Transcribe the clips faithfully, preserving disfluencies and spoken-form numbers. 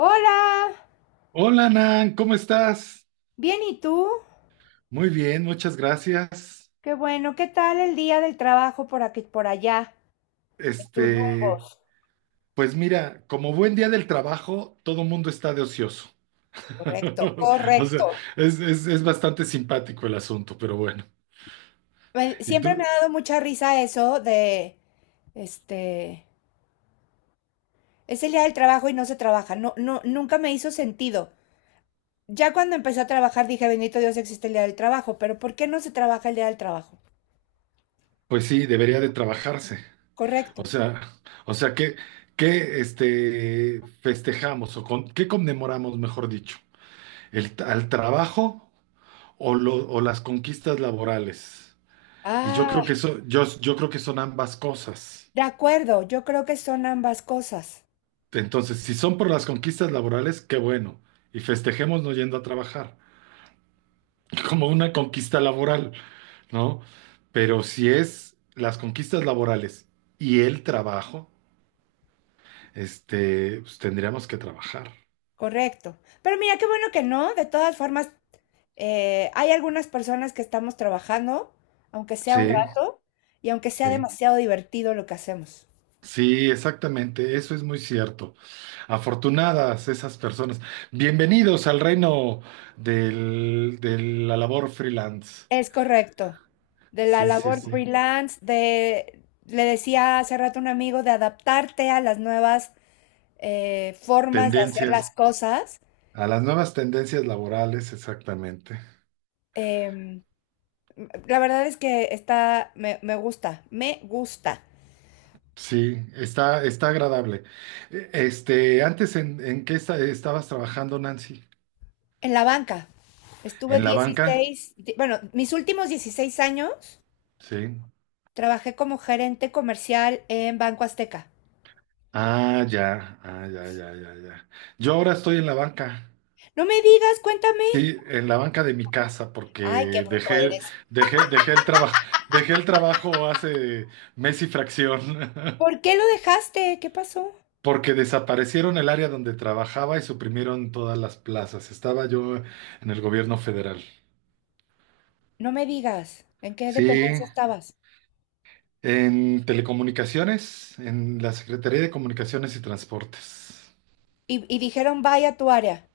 Hola. Hola, Nan, ¿cómo estás? Bien, ¿y tú? Muy bien, muchas gracias. Qué bueno, ¿qué tal el día del trabajo por aquí, por allá, en tus Este, rumbos? pues mira, como buen día del trabajo, todo mundo está de ocioso. Correcto, O sea, correcto. es, es- es bastante simpático el asunto, pero bueno. Me- Y Siempre me tú. ha dado mucha risa eso de, este, es el día del trabajo y no se trabaja. No, no, nunca me hizo sentido. Ya cuando empecé a trabajar dije, bendito Dios, existe el día del trabajo, pero ¿por qué no se trabaja el día del trabajo? Pues sí, debería de trabajarse. Correcto. O sea, o sea, ¿qué, qué este, festejamos o con, qué conmemoramos, mejor dicho? ¿El, al trabajo o, lo- o las conquistas laborales? Y yo creo que Ah, eso, yo, yo creo que son ambas cosas. de acuerdo, yo creo que son ambas cosas. Entonces, si son por las conquistas laborales, qué bueno. Y festejemos no yendo a trabajar, como una conquista laboral, ¿no? Pero si es las conquistas laborales y el trabajo, este, pues tendríamos que trabajar. Correcto. Pero mira, qué bueno que no, de todas formas. Eh, hay algunas personas que estamos trabajando, aunque sea un Sí, rato, y aunque sea sí. demasiado divertido lo que hacemos. Sí, exactamente, eso es muy cierto. Afortunadas esas personas. Bienvenidos al reino del- de la labor freelance. Es correcto. De la Sí, sí, labor sí. freelance, de, le decía hace rato a un amigo, de adaptarte a las nuevas eh, formas de hacer las Tendencias, cosas. a las nuevas tendencias laborales, exactamente. Em, la verdad es que está, me, me gusta, me gusta. Sí, está, está agradable. E- Este, ¿antes en, en, qué esta- estabas trabajando, Nancy? En la banca, estuve ¿En la banca? dieciséis. Di- bueno, mis últimos dieciséis años. Sí. Trabajé como gerente comercial en Banco Azteca. Ah, ya, ah, ya, ya, ya, ya. Yo ahora estoy en la banca. No me digas, cuéntame. Sí, en la banca de mi casa, porque Ay, qué bruto dejé, eres. dejé, dejé el trabajo, dejé el trabajo hace mes y fracción. ¿Por qué lo dejaste? ¿Qué pasó? Porque desaparecieron el área donde trabajaba y suprimieron todas las plazas. Estaba yo en el gobierno federal. No me digas. ¿En qué Sí, dependencia estabas? en telecomunicaciones, en la Secretaría de Comunicaciones y Transportes. Y, y dijeron, vaya a tu área.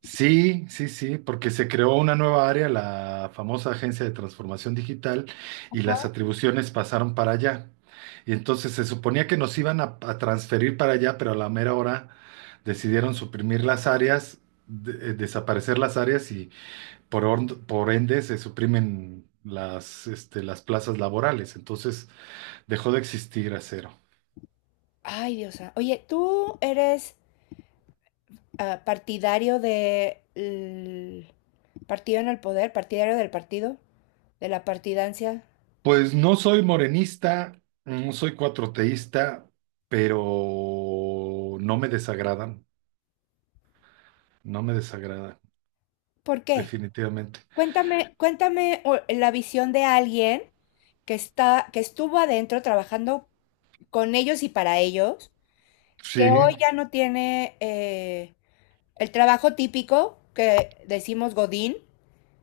Sí, sí, sí, porque se creó una nueva área, la famosa Agencia de Transformación Digital, y Ajá. las atribuciones pasaron para allá. Y entonces se suponía que nos iban a, a transferir para allá, pero a la mera hora decidieron suprimir las áreas, de- eh, desaparecer las áreas por, or- por ende se suprimen las, este, las plazas laborales, entonces dejó de existir Acero. Ay, Dios santo. Oye, ¿tú eres ah, partidario de l- partido en el poder, partidario del partido, de la partidancia? Pues no soy morenista, no soy cuatroteísta, pero no me desagradan, no me desagradan, ¿Por qué? definitivamente. Cuéntame, cuéntame, o- la visión de alguien que está, que estuvo adentro trabajando con ellos y para ellos, que Sí, hoy ya no tiene eh, el trabajo típico que decimos Godín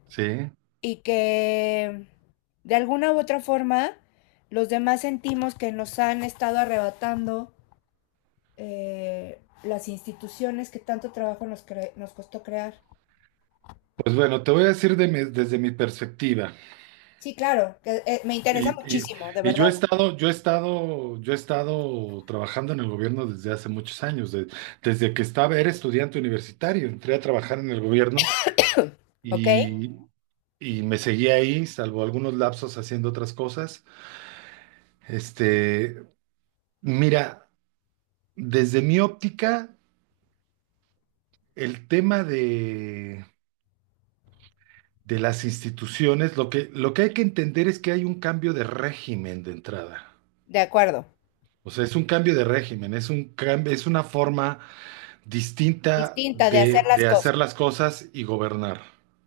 sí. y que de alguna u otra forma los demás sentimos que nos han estado arrebatando eh, las instituciones que tanto trabajo nos, cre- nos costó crear. Pues bueno, te voy a decir de mi- desde mi perspectiva. Sí, claro, que, eh, me Y, interesa y- muchísimo, de y yo he verdad. estado, yo he estado, yo he estado trabajando en el gobierno desde hace muchos años, de- desde que estaba, era estudiante universitario, entré a trabajar en el gobierno ¿Ok? y, y me seguí ahí, salvo algunos lapsos haciendo otras cosas. Este, Mira, desde mi óptica, el tema de, de las instituciones, lo que, lo que hay que entender es que hay un cambio de régimen de entrada. De acuerdo. O sea, es un cambio de régimen, es un cambio, es una forma distinta Distinta de hacer de, las de hacer cosas las cosas y gobernar.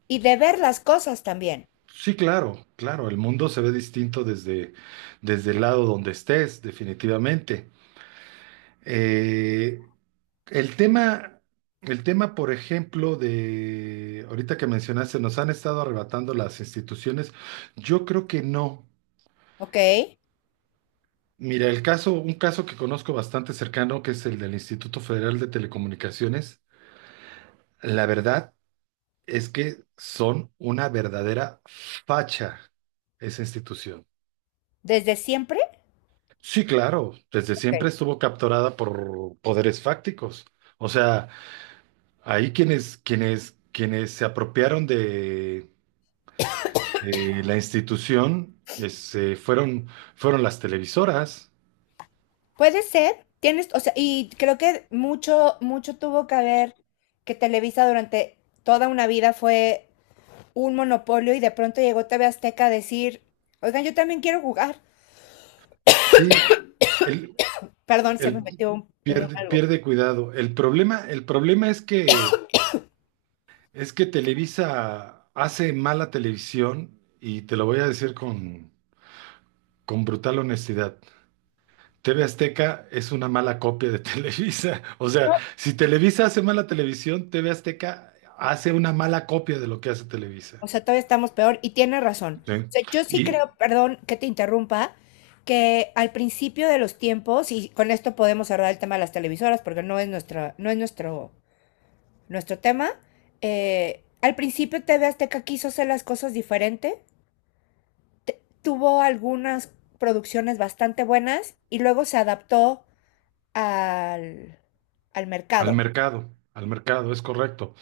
y de ver las cosas también. Sí, claro, claro, el mundo se ve distinto desde, desde el lado donde estés, definitivamente. Eh, el tema, el tema, por ejemplo, de ahorita que mencionaste, nos han estado arrebatando las instituciones. Yo creo que no. ¿Ok? Mira, el caso, un caso que conozco bastante cercano, que es el del Instituto Federal de Telecomunicaciones, la verdad es que son una verdadera facha esa institución. Desde siempre. Sí, claro, desde siempre Ok. estuvo capturada por poderes fácticos. O sea, ahí quienes, quienes, quienes se apropiaron de, de la institución es, eh, fueron, fueron las televisoras. Puede ser, tienes, o sea, y creo que mucho, mucho tuvo que ver que Televisa durante toda una vida fue un monopolio y de pronto llegó T V Azteca a decir, oigan, yo también quiero jugar. Sí, el, Perdón, se me el metió un, un pierde, algo. pierde cuidado. El problema, el problema es que es que Televisa hace mala televisión, y te lo voy a decir con con brutal honestidad. T V Azteca es una mala copia de Televisa. O sea, si Televisa hace mala televisión, T V Azteca hace una mala copia de lo que hace Televisa. O sea, todavía estamos peor y tiene razón. ¿Sí? O sea, yo sí Y creo, perdón que te interrumpa, que al principio de los tiempos, y con esto podemos cerrar el tema de las televisoras porque no es nuestra, no es nuestro nuestro tema. Eh, al principio T V Azteca quiso hacer las cosas diferente, tuvo algunas producciones bastante buenas y luego se adaptó al, al al mercado. mercado, al mercado, es correcto.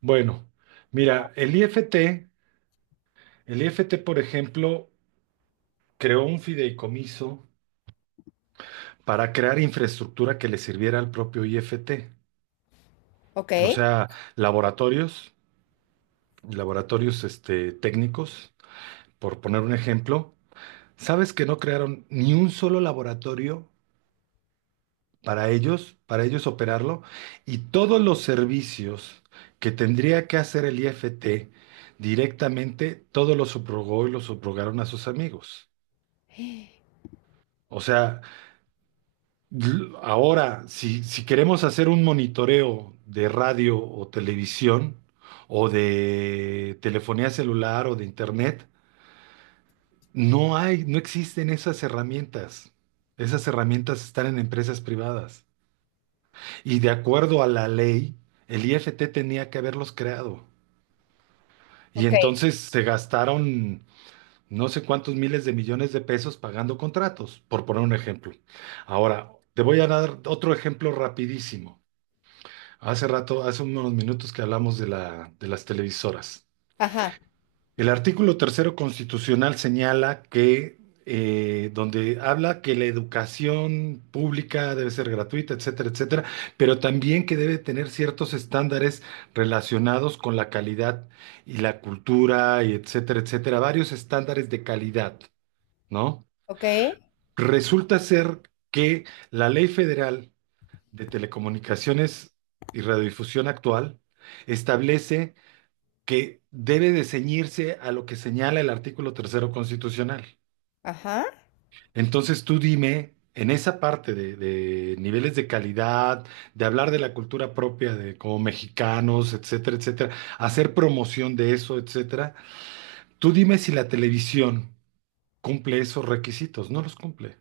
Bueno, mira, el I F T, el I F T, por ejemplo, creó un fideicomiso para crear infraestructura que le sirviera al propio I F T. ¿Ok? O sea, laboratorios, laboratorios este, técnicos, por poner un ejemplo. ¿Sabes que no crearon ni un solo laboratorio para ellos, para ellos operarlo? Y todos los servicios que tendría que hacer el I F T directamente, todos los subrogó y los subrogaron a sus amigos. O sea, l- ahora, si, si queremos hacer un monitoreo de radio o televisión, o de telefonía celular o de internet, no hay, no existen esas herramientas. Esas herramientas están en empresas privadas. Y de acuerdo a la ley, el I F T tenía que haberlos creado. Y Ok. entonces se gastaron no sé cuántos miles de millones de pesos pagando contratos, por poner un ejemplo. Ahora, te voy a dar otro ejemplo rapidísimo. Hace rato, hace unos minutos que hablamos de la, de las televisoras. Ajá. El artículo tercero constitucional señala que, eh, donde habla que la educación pública debe ser gratuita, etcétera, etcétera, pero también que debe tener ciertos estándares relacionados con la calidad y la cultura, y etcétera, etcétera, varios estándares de calidad, ¿no? Ok. Resulta ser que la Ley Federal de Telecomunicaciones y Radiodifusión actual establece que debe de ceñirse a lo que señala el artículo tercero constitucional. Ajá. Entonces, tú dime, en esa parte de, de niveles de calidad, de hablar de la cultura propia de como mexicanos, etcétera, etcétera, hacer promoción de eso, etcétera, tú dime si la televisión cumple esos requisitos, no los cumple.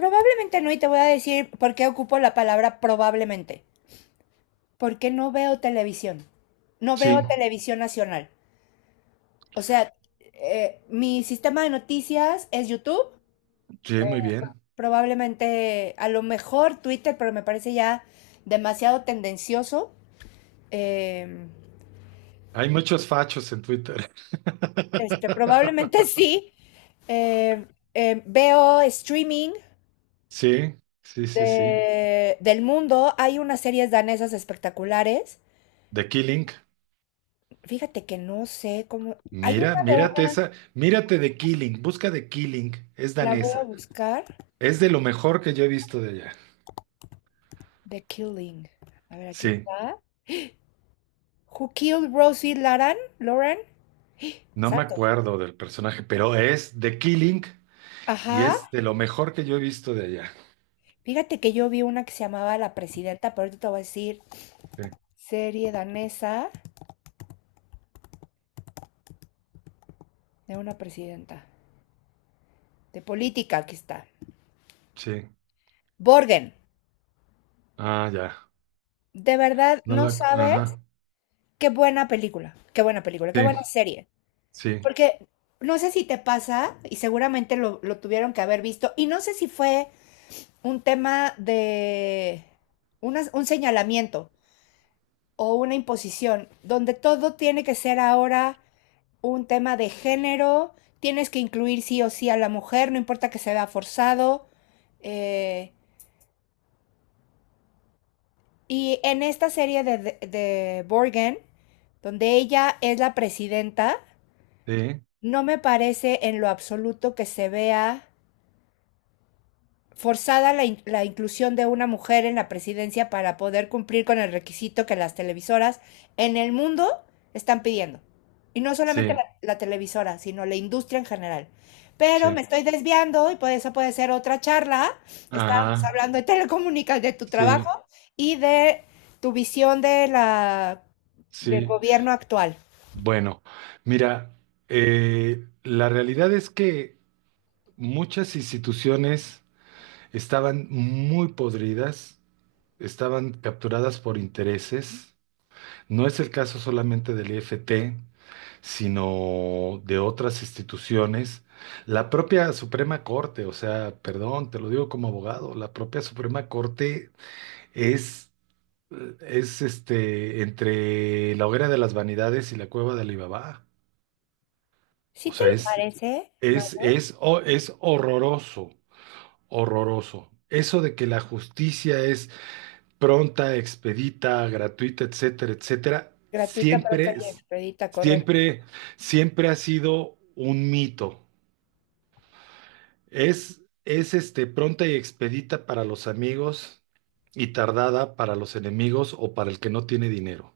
Probablemente no, y te voy a decir por qué ocupo la palabra probablemente. Porque no veo televisión. No veo Sí, televisión nacional. O sea, eh, mi sistema de noticias es YouTube. sí, muy bien. Probablemente, a lo mejor Twitter, pero me parece ya demasiado tendencioso. Eh, Hay muchos fachos en Twitter. Este, probablemente sí. Eh, eh, Veo streaming Sí, sí, sí, sí. de, del mundo. Hay unas series danesas espectaculares. The Killing. Fíjate que no sé cómo. Hay Mira, una de mírate una, esa, mírate de Killing, busca de Killing, es la voy a danesa, buscar. es de lo mejor que yo he visto de allá. The Killing. A ver, aquí Sí, está. Who Killed Rosie Laran? Lauren? no me Santo. acuerdo del personaje, pero es de Killing y Ajá. es de lo mejor que yo he visto de allá. Fíjate que yo vi una que se llamaba La Presidenta, pero ahorita te voy a decir, Sí, serie danesa de una presidenta, de política, aquí está. sí, Borgen, ah, ya, de verdad no no la, sabes ajá, qué buena película, qué buena película, sí, qué buena serie. sí, Porque no sé si te pasa, y seguramente lo, lo tuvieron que haber visto, y no sé si fue un tema de una- un señalamiento o una imposición, donde todo tiene que ser ahora un tema de género, tienes que incluir sí o sí a la mujer, no importa que se vea forzado. eh, y en esta serie de, de, de Borgen, donde ella es la presidenta, sí, no me parece en lo absoluto que se vea forzada la, in- la inclusión de una mujer en la presidencia para poder cumplir con el requisito que las televisoras en el mundo están pidiendo. Y no solamente sí, la, la televisora, sino la industria en general. Pero me sí, estoy desviando y por eso puede ser otra charla. Estábamos ajá, hablando de telecomunicaciones, de tu sí, trabajo y de tu visión de la, del sí. gobierno actual. Bueno, mira, eh, la realidad es que muchas instituciones estaban muy podridas, estaban capturadas por intereses. No es el caso solamente del I F T, sino de otras instituciones. La propia Suprema Corte, o sea, perdón, te lo digo como abogado, la propia Suprema Corte es, es este, entre la hoguera de las vanidades y la cueva de Alibaba. ¿Sí O te sea, lo es, parece, es, Mauro? es, o- es horroroso, horroroso. Eso de que la justicia es pronta, expedita, gratuita, etcétera, etcétera, Gratuita, pronta siempre, y es- expedita, correcto. siempre, siempre ha sido un mito. Es, es este, pronta y expedita para los amigos y tardada para los enemigos o para el que no tiene dinero.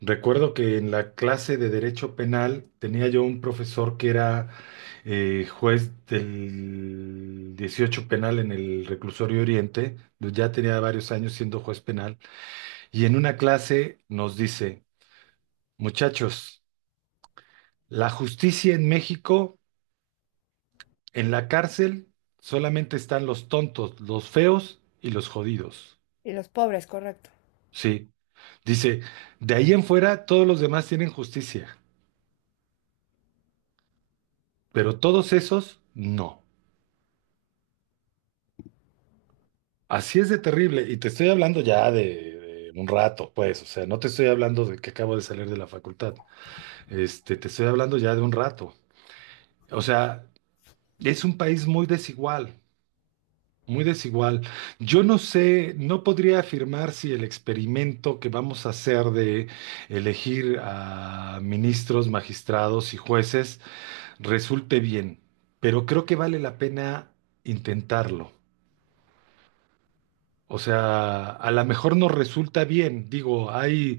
Recuerdo que en la clase de Derecho Penal tenía yo un profesor que era eh, juez del dieciocho penal en el Reclusorio Oriente, ya tenía varios años siendo juez penal. Y en una clase nos dice, muchachos, la justicia en México, en la cárcel, solamente están los tontos, los feos y los jodidos. Y los pobres, correcto. Sí, dice, de ahí en fuera todos los demás tienen justicia, pero todos esos no. Así es de terrible. Y te estoy hablando ya de, de un rato, pues, o sea, no te estoy hablando de que acabo de salir de la facultad. Este, te estoy hablando ya de un rato. O sea, es un país muy desigual. Muy desigual. Yo no sé, no podría afirmar si el experimento que vamos a hacer de elegir a ministros, magistrados y jueces resulte bien, pero creo que vale la pena intentarlo. O sea, a lo mejor nos resulta bien. Digo, hay,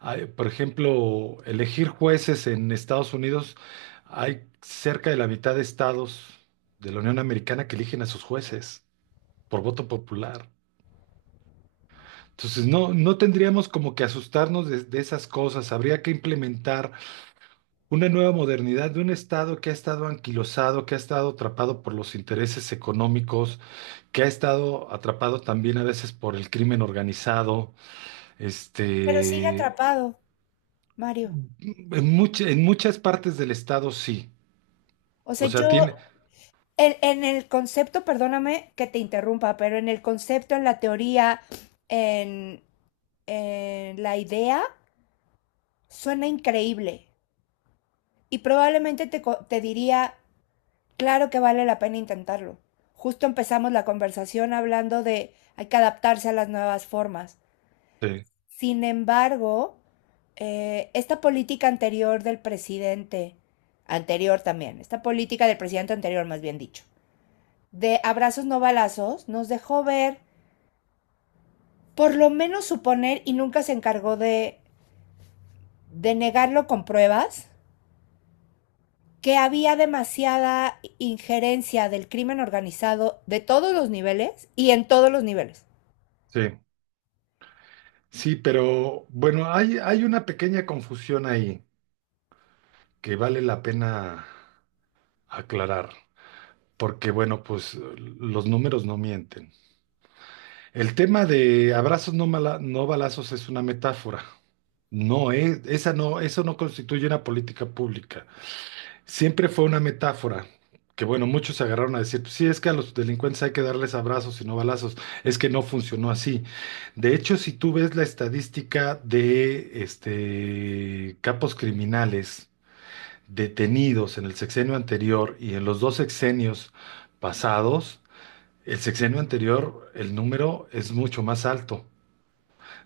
hay, por ejemplo, elegir jueces en Estados Unidos, hay cerca de la mitad de estados de la Unión Americana que eligen a sus jueces por voto popular. Entonces, no, no tendríamos como que asustarnos de, de esas cosas. Habría que implementar una nueva modernidad de un Estado que ha estado anquilosado, que ha estado atrapado por los intereses económicos, que ha estado atrapado también a veces por el crimen organizado. Pero sigue Este, atrapado, Mario. en mucha- en muchas partes del Estado sí. O sea, O sea, yo, tiene... en, en el concepto, perdóname que te interrumpa, pero en el concepto, en la teoría, en, en la idea, suena increíble. Y probablemente te, co- te diría, claro que vale la pena intentarlo. Justo empezamos la conversación hablando de hay que adaptarse a las nuevas formas. Sí, Sin embargo, eh, esta política anterior del presidente, anterior también, esta política del presidente anterior, más bien dicho, de abrazos no balazos, nos dejó ver, por lo menos suponer, y nunca se encargó de, de, negarlo con pruebas, que había demasiada injerencia del crimen organizado de todos los niveles y en todos los niveles. sí, sí, pero bueno, hay, hay una pequeña confusión ahí que vale la pena aclarar. Porque bueno, pues los números no mienten. El tema de abrazos no, mala- no balazos es una metáfora. No, es, esa no, eso no constituye una política pública. Siempre fue una metáfora. Que bueno, muchos se agarraron a decir, pues, sí, es que a los delincuentes hay que darles abrazos y no balazos. Es que no funcionó así. De hecho, si tú ves la estadística de este, capos criminales detenidos en el sexenio anterior y en los dos sexenios pasados, el sexenio anterior, el número es mucho más alto.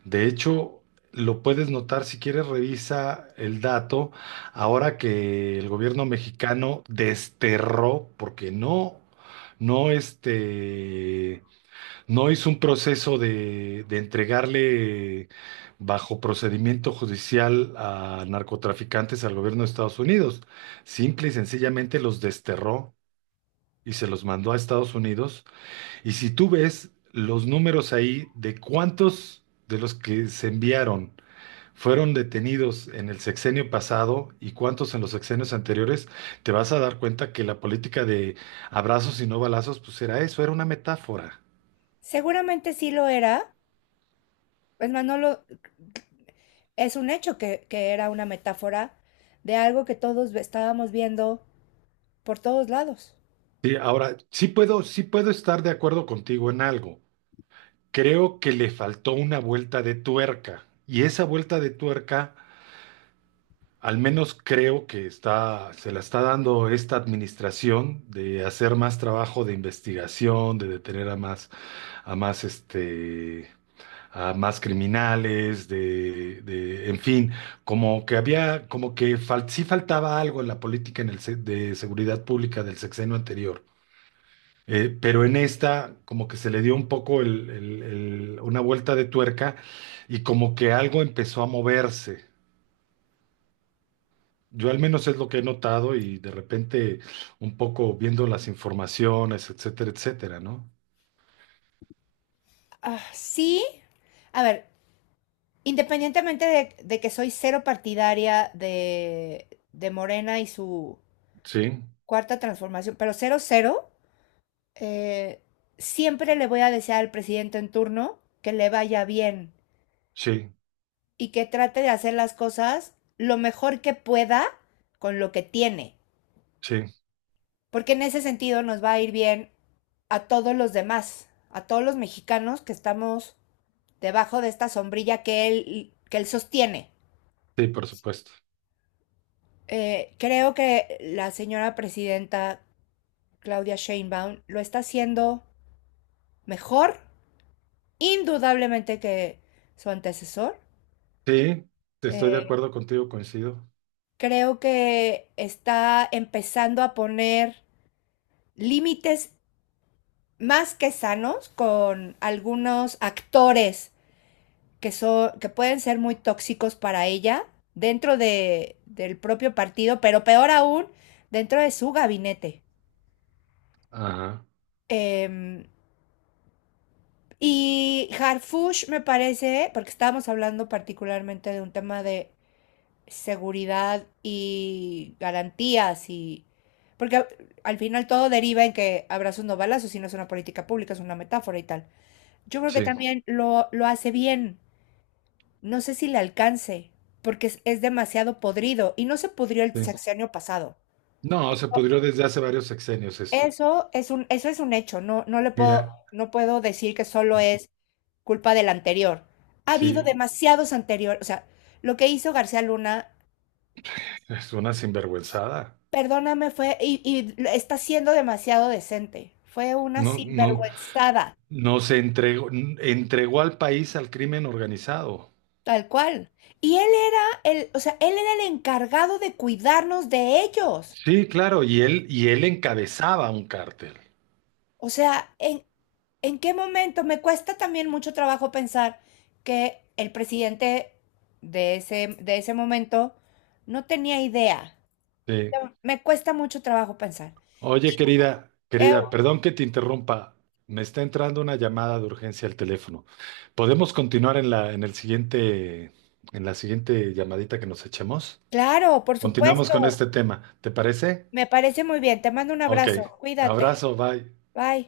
De hecho, lo puedes notar si quieres revisa el dato ahora que el gobierno mexicano desterró, porque no, no este, no hizo un proceso de, de entregarle bajo procedimiento judicial a narcotraficantes al gobierno de Estados Unidos. Simple y sencillamente los desterró y se los mandó a Estados Unidos, y si tú ves los números ahí de cuántos de los que se enviaron fueron detenidos en el sexenio pasado y cuántos en los sexenios anteriores, te vas a dar cuenta que la política de abrazos y no balazos, pues era eso, era una metáfora. Seguramente sí lo era, es manolo, es un hecho que, que, era una metáfora de algo que todos estábamos viendo por todos lados. Sí, ahora, sí puedo, sí puedo estar de acuerdo contigo en algo. Creo que le faltó una vuelta de tuerca y esa vuelta de tuerca, al menos creo que está, se la está dando esta administración de hacer más trabajo de investigación, de detener a más, a más, este, a más criminales, de, de- en fin, como que había, como que fal- sí faltaba algo en la política en el, se- de seguridad pública del sexenio anterior. Eh, pero en esta, como que se le dio un poco el- el- el- una vuelta de tuerca y como que algo empezó a moverse. Yo al menos es lo que he notado y de repente un poco viendo las informaciones, etcétera, etcétera, ¿no? Ah, sí, a ver, independientemente de, de que soy cero partidaria de, de Morena y su Sí, cuarta transformación, pero cero cero, eh, siempre le voy a desear al presidente en turno que le vaya bien sí, y que trate de hacer las cosas lo mejor que pueda con lo que tiene, sí, porque en ese sentido nos va a ir bien a todos los demás, a todos los mexicanos que estamos debajo de esta sombrilla que él, que él sostiene. sí, por supuesto. Eh, creo que la señora presidenta Claudia Sheinbaum lo está haciendo mejor, indudablemente que su antecesor. Sí, estoy de Eh, acuerdo contigo, coincido. creo que está empezando a poner límites más que sanos con algunos actores que, son, que pueden ser muy tóxicos para ella dentro de, del propio partido, pero peor aún, dentro de su gabinete. Ajá, Eh, Y Harfush, me parece, porque estábamos hablando particularmente de un tema de seguridad y garantías, y porque a- al final todo deriva en que abrazos no balazos, si no es una política pública, es una metáfora y tal. Yo creo que sí, también lo, lo hace bien. No sé si le alcance, porque es, es demasiado podrido y no se pudrió el sí. sexenio pasado. No, se pudrió desde hace varios sexenios esto. Eso, eso es un, eso es un hecho. No, no le puedo, Mira, no puedo decir que solo es culpa del anterior. Ha habido sí, demasiados anteriores. O sea, lo que hizo García Luna, es una sinvergüenzada. perdóname, fue. Y, y está siendo demasiado decente. Fue una No, no, sinvergüenzada. no se entregó, entregó al país al crimen organizado. Tal cual. Y él era el, o sea, él era el encargado de cuidarnos de ellos. Sí, claro, y él, y él, encabezaba un cártel. O sea, en, ¿en qué momento? Me cuesta también mucho trabajo pensar que el presidente de ese, de ese momento no tenía idea. Sí, Me cuesta mucho trabajo pensar. oye, Y, querida, querida, perdón que te interrumpa. Me está entrando una llamada de urgencia al teléfono. ¿Podemos continuar en la, en el siguiente, en la siguiente llamadita que nos echemos? Claro, por Continuamos con supuesto. este tema. ¿Te parece? Me parece muy bien. Te mando un Ok. abrazo. Cuídate. Abrazo, bye. Bye.